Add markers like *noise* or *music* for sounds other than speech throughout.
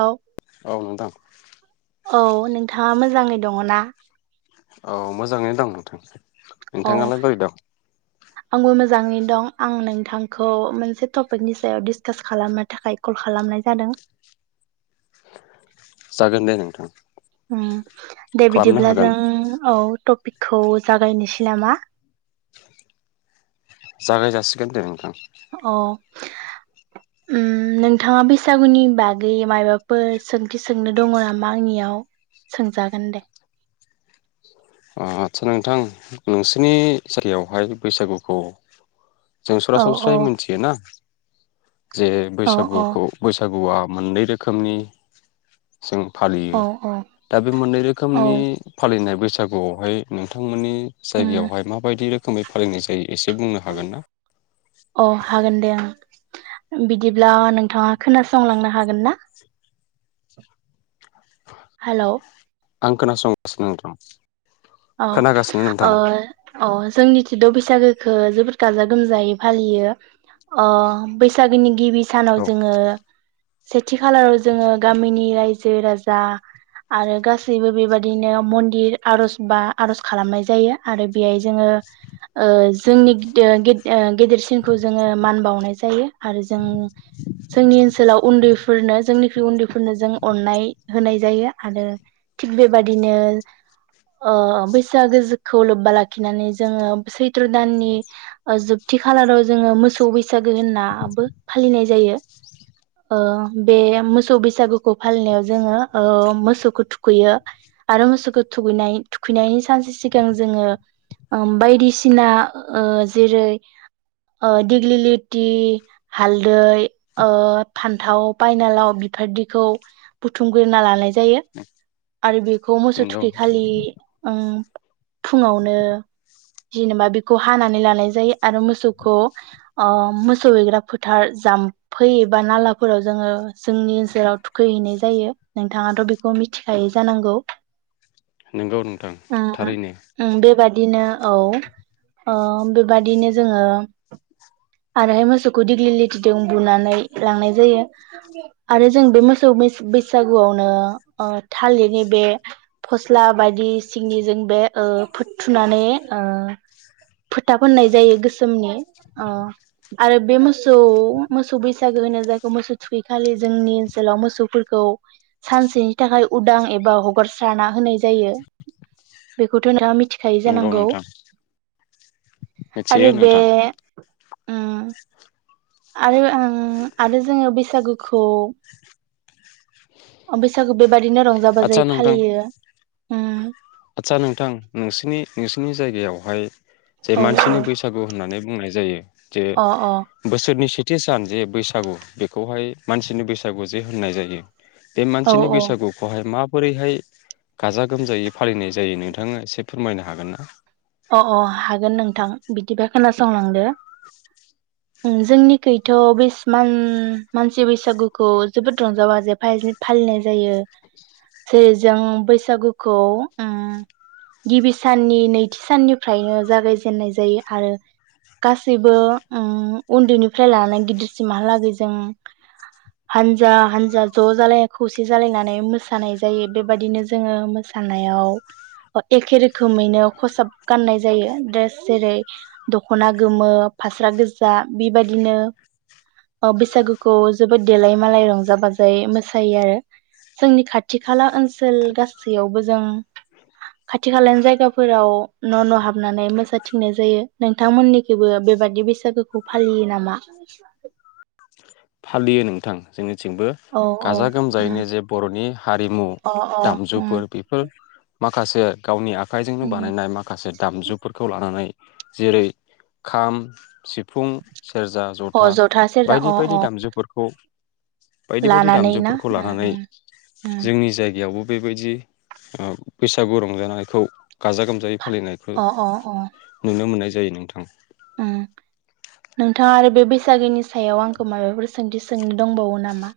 औ। औ नोंथां। औ नोंथाङा मोजाङै दङना? औ मोजाङैनो दं नोंथां। औ नोंथाङालाय बोरै दं। आंबो मोजाङै दं आं नोंथांखौ मोनसे टपिकनि सायाव डिसकास खालामनो थाखाय कल खालामनाय जादों। जागोन दे नोंथां। उम। दे खालामनो बिदिब्ला हागोन जों औ बेखौ जागायनोसै नामा। जागाय जासिगोन दे नोंथां। अ उम नोंथाङा बैसागुनि बागै माबाफोर सोंथि सोंनो दङ नामा आंनियाव सोंजागोन दे। आतसा नोंथां नोंसोरनि सारियावहाय बैसागुखौ जों औ औ सरासनस्रायै मोनथियोना जे औ औ बैसागुखौ बैसागुआ मोननै रोखोमनि जों औ फालियो औ दा बे मोननै औ रोखोमनि फालिनाय बैसागुआवहाय नोंथांमोननि जायगायावहाय माबायदि रोखोमै फालिनाय जायो। एसे बुंनो हागोन ना अ हागोन दे आं बिदिब्ला नोंथाङा खोनासंलांनो हागोनना? हेलौ आं खोनासंगासिनो नोंथां। अ खोनागासिनो अ। नोंथां अ जोंनिथिद' बैसागोखौ जोबोद गाजा गोमजायै फालियो अ बैसागोनि गिबि औ सानाव जोङो सेथि खालाराव जोङो गामिनि रायजो राजा आरो गासैबो बेबादिनो मन्दिर आर'ज बा आर'ज खालामनाय जायो आरो बेहाय जोङो ओ जोंनि गेदे ओ गेदेरसिनखौ जोङो मान बावनाय जायो आरो जों जोंनि ओनसोलाव उन्दैफोरनो जोंनि उन्दैफोरनो जों अननाय होनाय जायो आरो थिग बेबादिनो ओ बैसागोखौ लोब्बा लाखिनानै जोङो सैथ्र दाननि जोबथि खालाराव जोङो मोसौ बैसागो होननाबो फालिनाय जायो ओ बे मोसौ बैसागुखौ फालिनायाव जोङो ओ मोसौखौ थुखैयो आरो मोसौखौ थुखैनायनि सानसे सिगां जोङो ओ बायदिसिना ओ जेरै ओ दिग्लिलिथि, हालदै ओ फान्थाव बायनालाव बिफोरदखौ बुथुमग्रोना लानाय जायो। आरो बेखौ मोसौ थु नंगौ खैखालि ओम फुङावनो जेनेबा बेखौ हानानै लानाय जायो आरो मोसौखौ ओ मोसौ हैग्रा फोथार जाम्फै एबा नालाफोराव जोङो जोंनि ओनसोलाव थुखैहैनाय जायो। नोंथाङाथ' बेखौ मिथिखायै जानांगौ? नोंगौ नोंथां थारैनो दिनो औ ओ बेबादिनो जोङो आरो मोसौखौ दिग्लि लेथिजों बुनानै लांनाय जायो आरो जों बे मोसौ मोस बैसागुआवनो ओ थालिरनि बे फस्ला बायदि सिंनिजों बे ओ फोथ थुनानै ओ फोथा फोननाय जायो गोसोमनि ओ आरो बे मोसौ मोसौ बैसागो होनो जायखौ मोसौ थुखैखालि जोंनि ओनसोलाव मोसौफोरखौ सानसेनि थाखाय उदां एबा हगार सारना होनाय जायो बेखौथ' नोंथाङा मि थि खायो नंगौ जानांगौ? नोंथां मिथियो आरो बे नोंथां उम आरो आं आरो जों बैसागुखौ बैसागु बेब बादिनो रंजा आदसा बाजायै नोंथां फालियो। उम आदसा नोंथां नोंसिनि नोंसिनि जायगायावहाय जे अ मानसिनि बैसागु होननानै बुंनाय जायो। जे अ बोसोरनि से थि सान जे बैसागु बेखौहाय मानसिनि बैसागु जे होननाय जायो। बे औ मानसिनि औ बैसागुखौहाय मा बोरैहाय गाजा गोमजायै फालिनाय जायो नोंथाङा एसे फोरमायनो हागोन ना? अ अ हागोन नोंथां बिदिबा खोनासंलांदो जोंनिखैथन बेसिमान मानसि बैसागुखौ जोबोद रंजा बाजे फाज फालिनाय जायो जेरै जे जों बैसागुखौ उम गिबि साननि नै थि साननिफ्रायनो जागायजेननाय जायो आरो गासैबो उम उन्दैनिफ्राय लानानै गिदिरसिमहालागै जों हानजा हानजा ज' जालायाख खौसे जालायनानै मोसानाय जायो बेबादिनो जोङो मोसानायाव ओ एखे रोखोमैनो खसाब गाननाय जायो द्रेस जेरै दख'ना गोमो फास्रा गोजा बिबायादिनो ओ बैसागुखौ जोबोद देलाय मालाय रंजा बाजायै मोसायो आरो। जोंनि खाथि खाला ओनसोल गासैयावबो जों खाथि खालानि जायगा फोराव न' न' हाबनानै मोसाथिंनाय जायो। नोंथांमोननिखौबो बेबादि बैसागोखौ फालियो नामा? फालियो नोंथां जोंनि थिंबो औ औ गाजा गोमजायैनो उम जे बर'नि हारिमु अ अ उम दामजुफोर बेफोर माखासे गावनि आ खाइजोंनो उम बानायनाय माखासे दामजुफोरखौ लानानै जेरै खाम, सिफुं अ जथा सेरजा बायदि अ बायदि अ दामजुफोरखौ बायदि बायदि लानानै ना दामजुफोरखौ उम लानानै उम उम जोंनि जायगायावबो बेबायदि ओ बैसागु रंजानायखौ गाजा गोमजायै फालिनायखो अ अ अ नुनो मोननाय जा जायो नोंथां। उम नोंथाङा आरो बे बैसागोनि सायाव आंखो माबाफोर सोंथि सोंनो दंबावो नामा?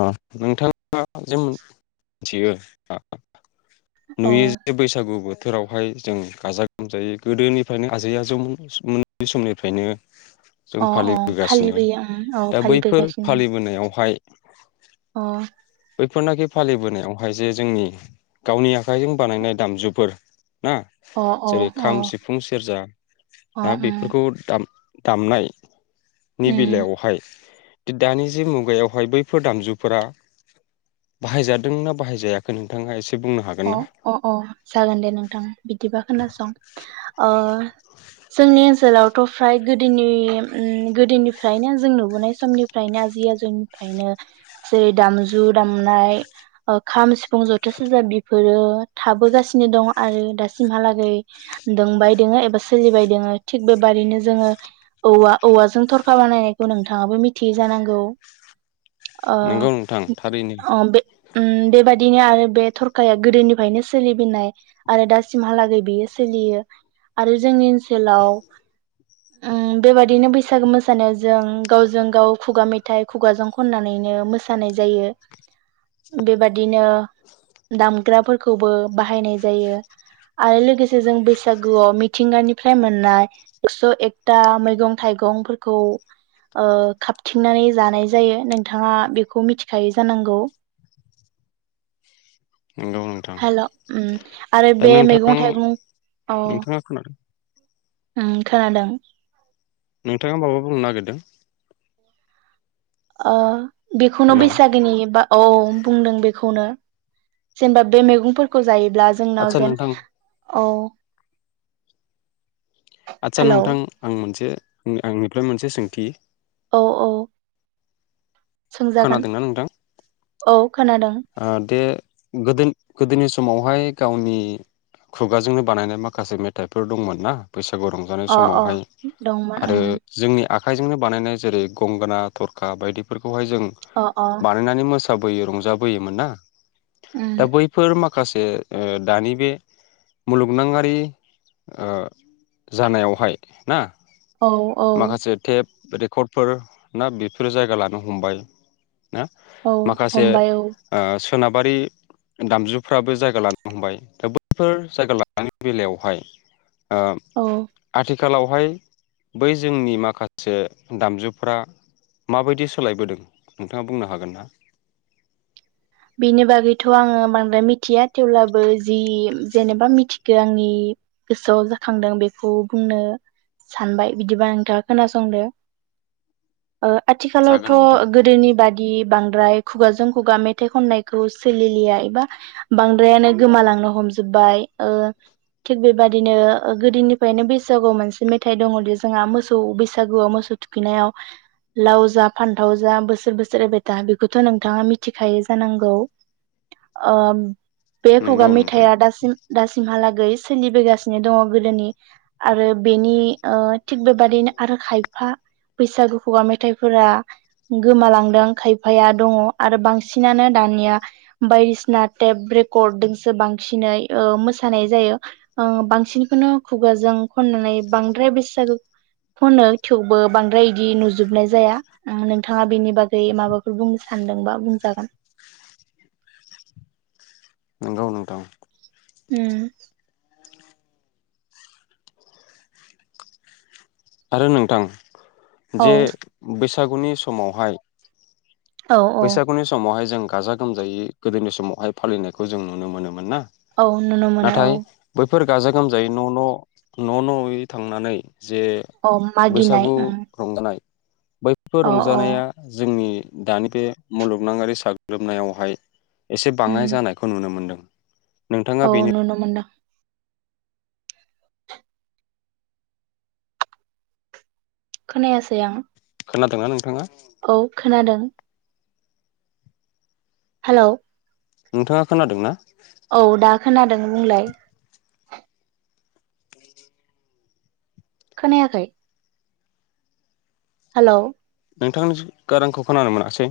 अ नोंथाङा जे मिथियो औ नुयो जे बैसागु बो थोरावहाय जों गाजा गोमजायै गोदोनिफ्रायनो आजै आजौ मोननि *unintelligible* समनिफ्रायनो जों अ अ फालिबोगासिनो फालिबोयो उम औ दा बैफोर फालिबोगासिनो। फालिबोनायावहाय अ बैफोरनाखि फालिबोनायावहाय जे जोंनि गावनि आखाइजों बानायनाय दामजुफोर ना अ जेरै अ खाम, सिफुं, सेरजा ना अ बेफोरखौ दाम दामनाय नि उम बेलायावहाय दि दानि जे मुगायाव हाय बैफोर दामजुफोरा बाहायजादोंना बाहायजायाखै नोंथाङा एसे बुंनो हागोन अ ना अ अ जागोन दे नोंथां बिदिबा खोनासं ओ जोंनि ओनसोलावथ' फ्राय गोदोनि उम गोदोनिफ्रायनो जों नुबोनाय समनिफ्रायनो आजि आजौनिफ्रायनो जेरै दामजु दामनाय ओ खाम, सिफुं, जथा सेरजा बि फोरो थाबोगासिनो दं आरो दासिमहालागै दोंबाय दोङो एबा सोलिबाय दोङो थिग बेबादिनो जोङो औवा औवाजों थरखा बानायनायखौ नोंथाङाबो मिथियो जानांगौ। ओ नोंगौ नोंथां थारैनो अ बे उम बेबायदिनो आरो बे थर खाया गोदोनिफ्रायनो सोलिबोनाय आरो दासिमहालागै बेयो सोलियो आरो जोंनि ओनसोलाव उम बेबादिनो बैसागो मोसानाय जों गावजों गाव खुगा मेथाइ खुगाजों खननानैनो मोसानाय जायो बेबादिनो दामग्राफोरखौबो बाहायनाय जायो आरो लोगोसे जों बैसागुआव मिथिंगानिफ्राय मोननाय एक्स' एकथा मैगं थाइगंफोरखौ ओ खाबथिंनानै जानाय जायो नोंथाङा बेखौ मिथिखायो जानांगौ। नोंगौ नोंथां हेल' उम आरो दा बे मैगं नोंथां थाइगं अ नोंथाङा खोनादों उम खोनादों। नोंथाङा माबा बुंनो नागिरदों? ओ बेखौनो हेलौ बैसागोनि बा औ बुंदों बे खौनो जेनेबा बे मैगंफोरखौ जायोब ब्ला आदसा जोंनाव जेन नोंथां औ आदसा हेलौ नोंथां आं मोनसे उम आंनिफ्राय मोनसे सोंथि औ औ सोंजागोन खोनादोंना नोंथां? औ खोनादों ओ दे गोदोनि गोदोनि स समावहाय गावनि खुगाजोंनो बानायनाय माखासे मेथाइफोर दंमोन ना बैसा सागु रंजानाय अ अ समावहाय दंमोन आरो उम जोंनि आखाइजोंनो बानायनाय जेरै गंगोना, थरखा बायदिफोर खौहाय जों अ अ बानायनानै मोस साबैयो रंजाब बोयोमोन ना? दा उम बैफोर माख माखासे ओ दानि बे मुलुगनाङारि ओ जानायावहाय ना। औ औ। माखासे टेप रेकर्डफोर ना बेफोरो जायगा लानो हमबाय। ना औ माखासे। हमबाय औ आ सोनाबारि दामजुफ्राबो जायगा लानो हमबाय दा बैफोर जायगा लानायनि बेलायावहाय। ओ औ आथि खालावहाय बै जोंनि माखासे दामजुफ्रा माबायदि सोलायबोदों नोंथाङा बुंनो हागोन ना? बिनि बागैथ' आङो बांद्राय मिथिया। थेवब्लाबो जि जेनेबा मिथिखो आंनि गोसोआव जाखांदों बेखौ बुंनो सानबाय बिदिबा नोंथाङा खोनासंदो। ओ आथिखालावथ' जागोन नोंथां गोदोनि बाद इ बांद्राय खुगाजों खुगा मेथ थाइ खननायखौ सोलिलिया एबा बांद्रायानो गोमालांनो हमजोबबाय ओ थिग बेबादिनो गोदोनिफ्रायनो बैसागुआव मोनसे मेथाइ दङदि जोंहा मोसौ बैसागुआव मोसौ थुखैनायाव लाव जा फान्थाव जा बोसोर बोसोर एबायथा बेखौथ' नोंथाङा मिथि खायो जानांगौ ओ बे खुगा नंगौ नोंथां मेथाइआ दासिम दासिमहालागै सोलिबोगासिनो दङ गोदोनि आरो बेनि ओ थिग बेबादिनो आरो खायफा बैसागु खुगा मेथाइफोरा गोमालांदों खायफाया दङ आरो बां सिनानो दानिया बायदिसिना टेप रेकर्डजोंसो बांसिनै ओ मोसानाय जायो बांसिनखौनो खुगाजों खननानै बांद्राय बैसागो खनो थेवबो बांद्राय इदि नुजोबनाय जाया ओ नोंथाङा बेनि बागै माबाफोर बुंनो सानदोंबा बुंज जागोन। नंगौ नोंथां। उम। आरो नोंथां औ जे बैसा सागुनि समावहाय औ औ बैसागुनि समावहाय जों गाजा गोमजायै गोदोनि समावहाय फालिनायखौ जों नुनो मोनोमोन ना? औ नुनो मोनो औ। बेफोर गाजा गोमजायै न' न' न' न'यै थांनानै। जे औ मागिनाय बैसागु उम रंजानाय। बैफोर अ अ रंजानाया जोंनि। दानि। बे मुलुगनांङारि साग्लोबनायावहाय। एसे उम बाङाय जानायखौ नुनो मोन्दों। औ नुनो मोनदों। खोनायासै आं खोनादोंना नोंथाङा औ खोनादों हेल' नोंथाङा खोनादों ना औ दा खोनादों बुंलाय खोनायाखै हेल' नोंथांनि गारांखौ खोनानो मोनासै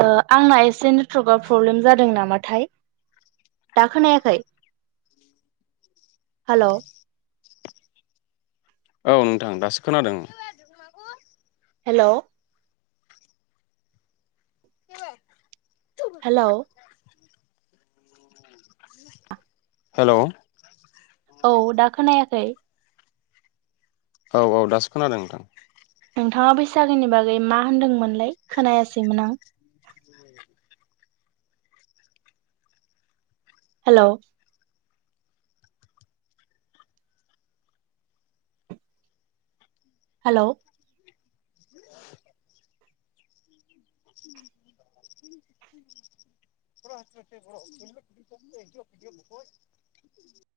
ओ आंना एसे नेटवर्कआव प्रब्लेम जादों नामाथाय दा खोनायाखै हेलौ, औ नोंथां दासो खोनादों हेलौ, हेलौ, हेलौ, औ दा खोनायाखै औ औ दासो खोनादों नोंथां नोंथाङा बैसागोनि बागै मा होनदोंमोनलाय खोनायासैमोन आं हेलौ, हेलौ, *inaudible*